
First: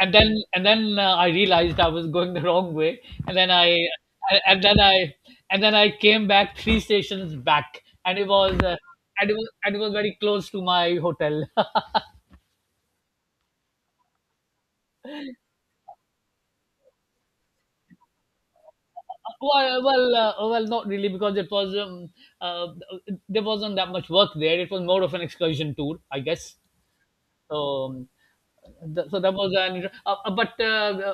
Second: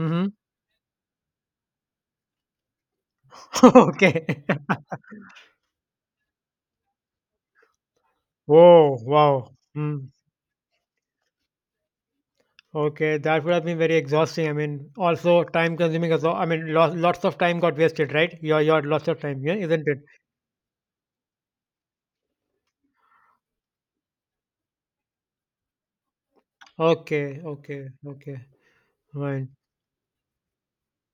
Speaker 1: and then I realized I was going the wrong way, and then I
Speaker 2: okay
Speaker 1: and then I and then I came back three stations back, and it was
Speaker 2: oh
Speaker 1: and
Speaker 2: wow
Speaker 1: it was and it was
Speaker 2: mm.
Speaker 1: very close to my hotel.
Speaker 2: Okay, that would have been very exhausting. I mean, also time consuming as well. I mean, lots of time got wasted, right? Your lots of time, yeah, isn't it?
Speaker 1: Well, not really, because it was uh, there wasn't that much work there. It was more of an excursion tour, I guess.
Speaker 2: Okay,
Speaker 1: So,
Speaker 2: okay, okay.
Speaker 1: so that
Speaker 2: Fine.
Speaker 1: was an. Uh,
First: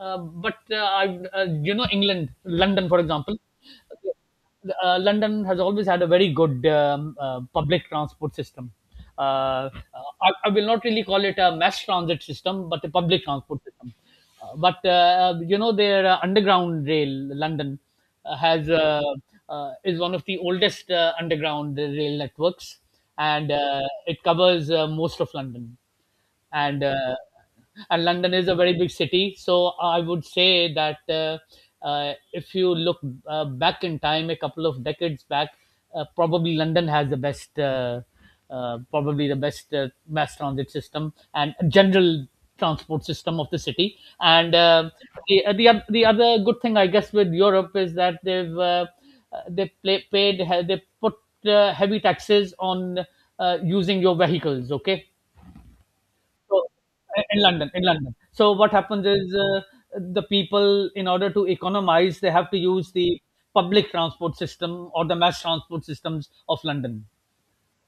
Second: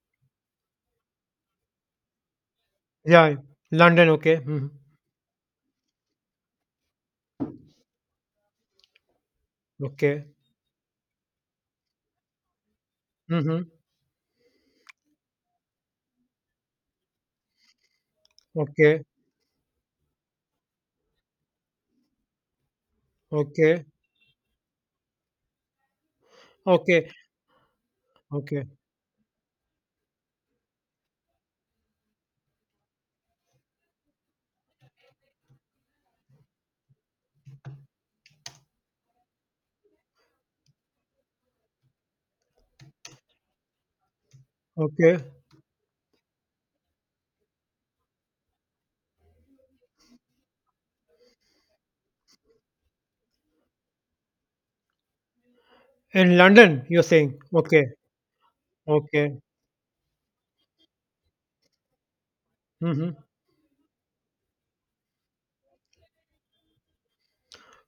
Speaker 1: but I, You know, England, London, for
Speaker 2: Yeah,
Speaker 1: example,
Speaker 2: London. Okay. hmm
Speaker 1: London has always had a very good public transport system. Uh, uh,
Speaker 2: Okay.
Speaker 1: I will not really call it a mass transit system, but a public transport
Speaker 2: hmm
Speaker 1: system. But You know their underground rail London has
Speaker 2: Okay.
Speaker 1: is one of the oldest underground rail networks, and
Speaker 2: Okay.
Speaker 1: it covers most of London, and uh,
Speaker 2: Okay.
Speaker 1: and London is a
Speaker 2: Okay.
Speaker 1: very big city. So I would say that if you look back in time, a couple of decades back, uh, probably London has the best, uh, probably the best mass transit system and general transport system of the city. And
Speaker 2: Okay.
Speaker 1: the The the other good thing, I guess, with Europe is that they've they play, paid they put heavy taxes on using your vehicles. Okay,
Speaker 2: In
Speaker 1: so
Speaker 2: London, you're saying.
Speaker 1: in London,
Speaker 2: Okay.
Speaker 1: in London. So what happens is,
Speaker 2: Okay.
Speaker 1: the people, in order to economize, they have to use
Speaker 2: hmm
Speaker 1: the public transport system or the mass transport systems of London.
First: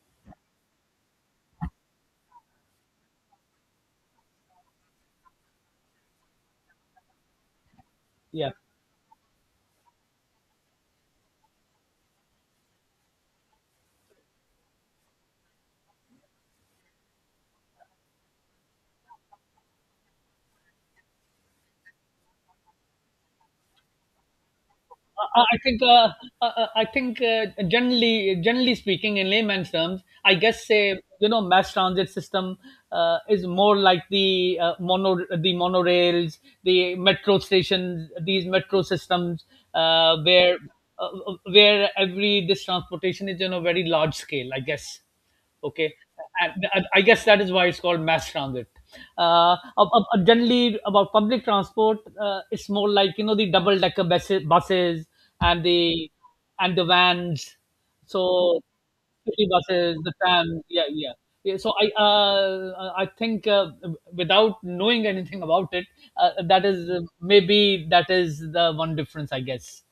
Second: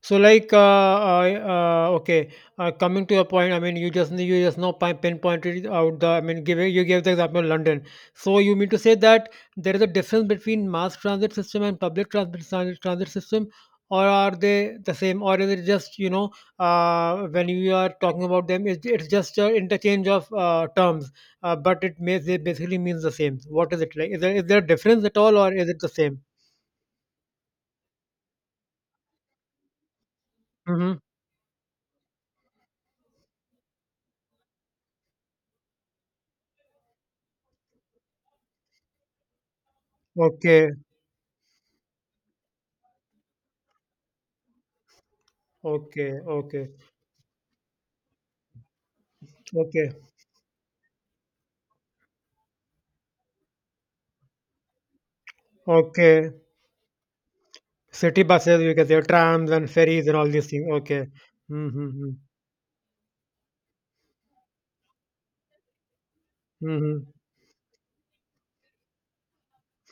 Speaker 2: So like, okay, coming to a point. I mean, you just now pinpointed out the. I mean, give you gave the example of London. So
Speaker 1: Yeah.
Speaker 2: you mean to say that there is a difference between mass transit system and public transit system, or are they the same, or is it just you know when you are talking about them, it's just an interchange of terms, but it may they basically means the same. What is it like? Is there a difference at all,
Speaker 1: I
Speaker 2: or
Speaker 1: I
Speaker 2: is
Speaker 1: think
Speaker 2: it the
Speaker 1: uh,
Speaker 2: same?
Speaker 1: I I think generally, generally speaking, in layman's terms, I guess, say
Speaker 2: Mm-hmm.
Speaker 1: you know mass transit system is more like the mono the monorails, the metro stations, these metro systems, uh, where
Speaker 2: Okay.
Speaker 1: where every this transportation is on a very large scale, I guess, okay.
Speaker 2: Okay.
Speaker 1: and
Speaker 2: Okay.
Speaker 1: and i guess that is why it's called mass transit. uh,
Speaker 2: Okay.
Speaker 1: Generally about public transport, it's more like you know the double decker buses, buses and the
Speaker 2: Okay.
Speaker 1: vans.
Speaker 2: City buses,
Speaker 1: So
Speaker 2: you can say,
Speaker 1: city
Speaker 2: trams and
Speaker 1: buses,
Speaker 2: ferries
Speaker 1: the
Speaker 2: and all these
Speaker 1: tram,
Speaker 2: things.
Speaker 1: yeah,
Speaker 2: Okay.
Speaker 1: yeah, yeah. So
Speaker 2: Mm-hmm.
Speaker 1: I
Speaker 2: Mm-hmm.
Speaker 1: I think without knowing anything about it, that is
Speaker 2: Mm-hmm.
Speaker 1: maybe that is the one difference, I guess.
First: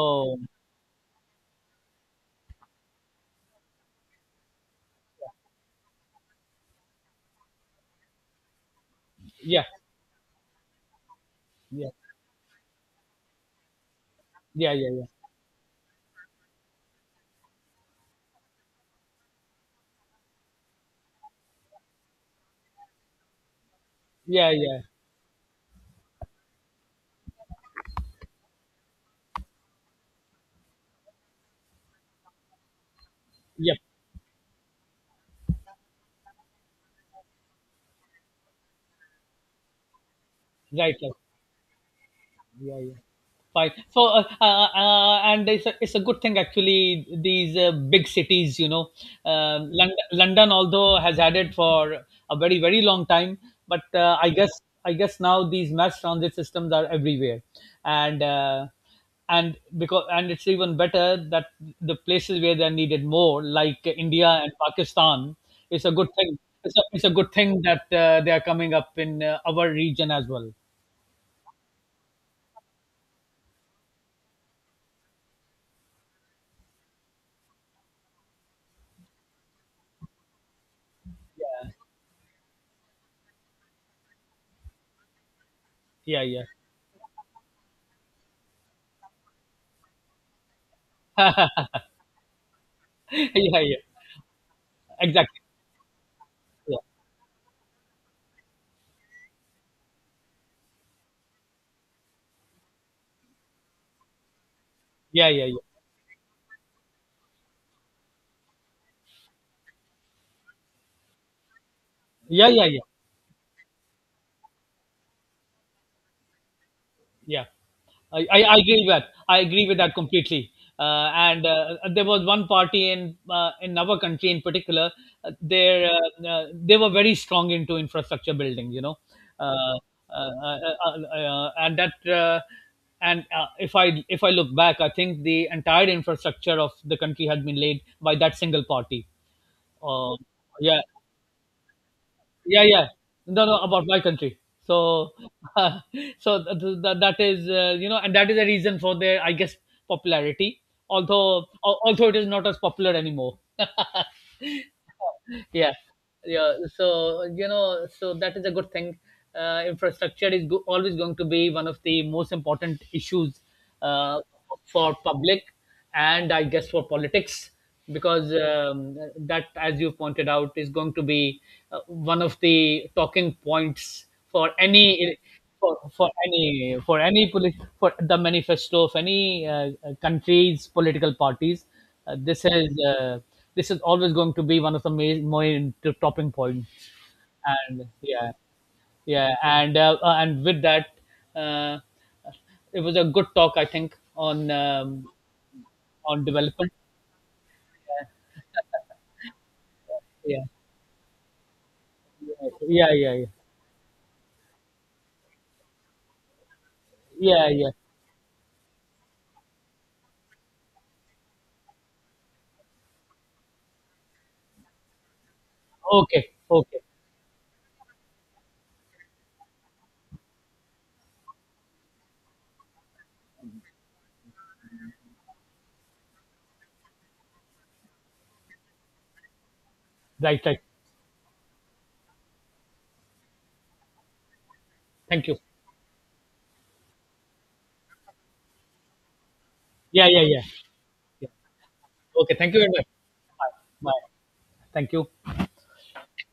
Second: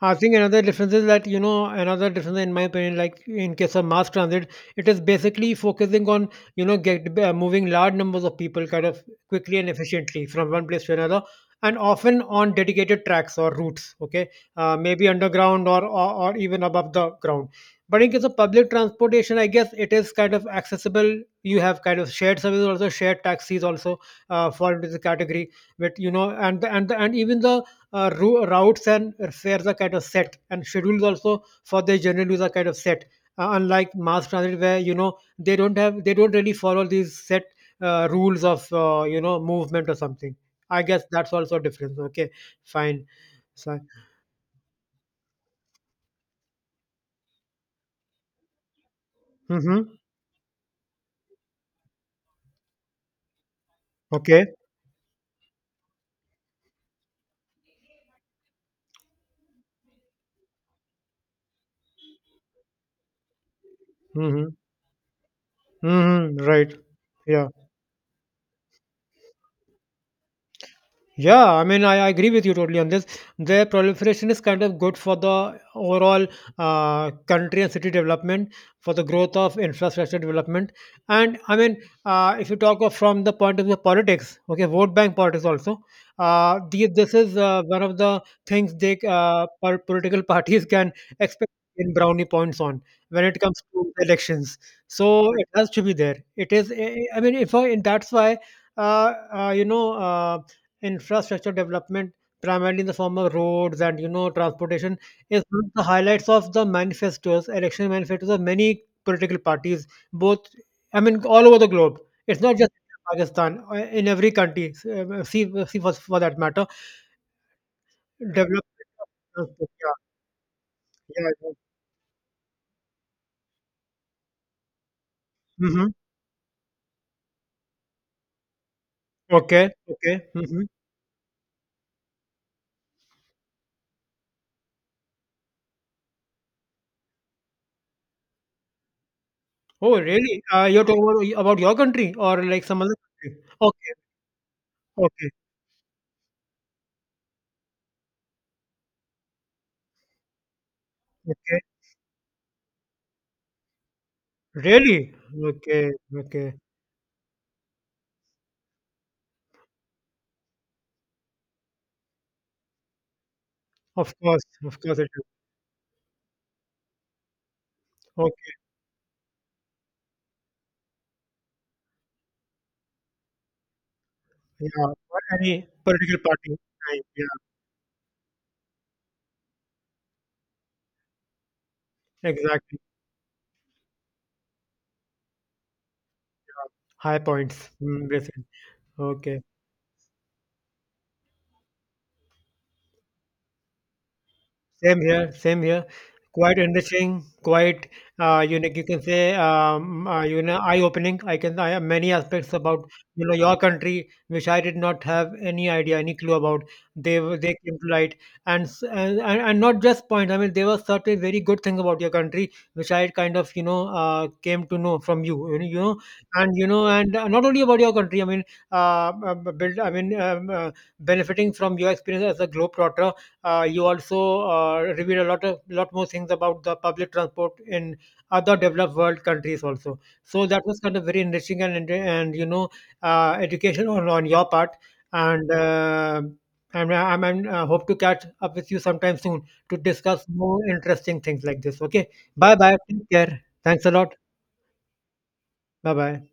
Speaker 2: I think another difference is that, you know, another difference in my opinion, like in case of mass transit, it is basically focusing on, you know, get moving large numbers of people kind of quickly
Speaker 1: yeah,
Speaker 2: and efficiently from one place to another, and
Speaker 1: yeah,
Speaker 2: often on dedicated tracks or routes. Okay,
Speaker 1: yeah, yeah,
Speaker 2: maybe underground or, or even above the ground. But in case of public transportation, I guess it is kind of accessible. You have kind of shared services, also shared taxis, also
Speaker 1: yeah,
Speaker 2: fall
Speaker 1: yeah,
Speaker 2: into the category. But you know, and even the routes and fares are kind of set, and schedules also for their general use are kind of set.
Speaker 1: yeah, yep,
Speaker 2: Unlike mass transit, where you know they don't really follow these set rules of you know movement or something. I
Speaker 1: right,
Speaker 2: guess
Speaker 1: right.
Speaker 2: that's also a difference. Okay,
Speaker 1: Yeah, yeah.
Speaker 2: fine.
Speaker 1: Fine.
Speaker 2: So,
Speaker 1: So, and it's it's a good thing, actually. These big cities, you know,
Speaker 2: mm-hmm.
Speaker 1: London, although has had it for a very very long time, but
Speaker 2: okay,
Speaker 1: I guess now these mass transit systems are everywhere, and uh, and it's even better that the places where they're needed more, like India
Speaker 2: mm-hmm.
Speaker 1: and Pakistan, it's a good thing.
Speaker 2: Mm-hmm. right,
Speaker 1: It's it's a good
Speaker 2: yeah.
Speaker 1: thing that they are coming up in our region as well.
Speaker 2: Yeah, I mean, I agree with you totally on this. Their proliferation is kind of good for the overall country and city development, for the growth of infrastructure development. And I mean, if you talk of from the point of view of politics, okay, vote bank politics also,
Speaker 1: Yeah, yeah,
Speaker 2: the, this is one of the things they political parties can expect in brownie points on when it
Speaker 1: yeah,
Speaker 2: comes
Speaker 1: yeah.
Speaker 2: to elections. So
Speaker 1: Exactly.
Speaker 2: it has to be there. It is,
Speaker 1: Yeah.
Speaker 2: I mean, if I, and that's why. You know, infrastructure development primarily in the form of roads and you know transportation
Speaker 1: Yeah.
Speaker 2: is
Speaker 1: Yeah.
Speaker 2: one of the highlights of the manifestos election manifestos of many political parties both I mean all over the globe it's
Speaker 1: Yeah.
Speaker 2: not
Speaker 1: Yeah. Yeah.
Speaker 2: just
Speaker 1: Yeah.
Speaker 2: pakistan in every country see for that matter
Speaker 1: Yeah. I I agree with that.
Speaker 2: development of
Speaker 1: I agree with that
Speaker 2: transport,
Speaker 1: completely.
Speaker 2: yeah, yeah,
Speaker 1: And
Speaker 2: yeah.
Speaker 1: There was one party in our country in particular.
Speaker 2: hmm
Speaker 1: They were very strong into infrastructure building. You know, uh,
Speaker 2: okay okay
Speaker 1: uh, uh,
Speaker 2: hmm
Speaker 1: uh, and that and if I look back, I think the entire infrastructure of the country had been laid by that single party.
Speaker 2: oh
Speaker 1: Uh,
Speaker 2: really
Speaker 1: yeah,
Speaker 2: you're talking about your country or
Speaker 1: yeah,
Speaker 2: like some
Speaker 1: yeah,
Speaker 2: other country
Speaker 1: no, no, about
Speaker 2: okay
Speaker 1: my country. So
Speaker 2: okay
Speaker 1: so that is, you know, and that is the reason for their, I guess, popularity,
Speaker 2: okay
Speaker 1: although it is not as popular anymore.
Speaker 2: really
Speaker 1: Yeah,
Speaker 2: okay okay
Speaker 1: yeah. So you know so that is a good thing. Infrastructure is always going to be one of the most important issues, uh,
Speaker 2: of
Speaker 1: for
Speaker 2: course it
Speaker 1: public, and I guess for politics, because
Speaker 2: Okay,
Speaker 1: that, as you pointed out, is going to be one of the talking points for
Speaker 2: yeah,
Speaker 1: any,
Speaker 2: for any political party,
Speaker 1: for
Speaker 2: right,
Speaker 1: any
Speaker 2: yeah,
Speaker 1: for the manifesto of any country's political parties. This is
Speaker 2: exactly.
Speaker 1: this is always going to be one of the main, main topping points,
Speaker 2: High points,
Speaker 1: and
Speaker 2: mm,
Speaker 1: yeah,
Speaker 2: basically.
Speaker 1: yeah,
Speaker 2: Okay.
Speaker 1: and with that. Uh, it was a good talk, I think,
Speaker 2: Same here, same here.
Speaker 1: on
Speaker 2: Quite
Speaker 1: development.
Speaker 2: enriching, quite unique. You can say you
Speaker 1: Yeah,
Speaker 2: know eye-opening. I have many aspects about
Speaker 1: yeah, yeah,
Speaker 2: you
Speaker 1: yeah,
Speaker 2: know your country which I did not have any idea, any clue about.
Speaker 1: yeah,
Speaker 2: They
Speaker 1: yeah.
Speaker 2: came to light, and s- and not just point. I mean, there were certain very good things about your country which I kind of you know came to know from you.
Speaker 1: Okay,
Speaker 2: You
Speaker 1: okay,
Speaker 2: know, and not only about your country. I mean, uh, uh, build. I mean, um, uh, benefiting from your experience as a globetrotter you also reveal a lot of lot more things about the public transport in other developed world countries also.
Speaker 1: right,
Speaker 2: So
Speaker 1: right.
Speaker 2: that was kind of very enriching and you know education on your part.
Speaker 1: Thank you.
Speaker 2: And I'm hope to catch up with you sometime soon to
Speaker 1: Yeah, yeah,
Speaker 2: discuss
Speaker 1: yeah,
Speaker 2: more interesting
Speaker 1: yeah.
Speaker 2: things like this. Okay,
Speaker 1: Okay, thank
Speaker 2: bye
Speaker 1: you very
Speaker 2: bye.
Speaker 1: much.
Speaker 2: Take care. Thanks a
Speaker 1: Bye.
Speaker 2: lot.
Speaker 1: Thank you.
Speaker 2: Bye bye.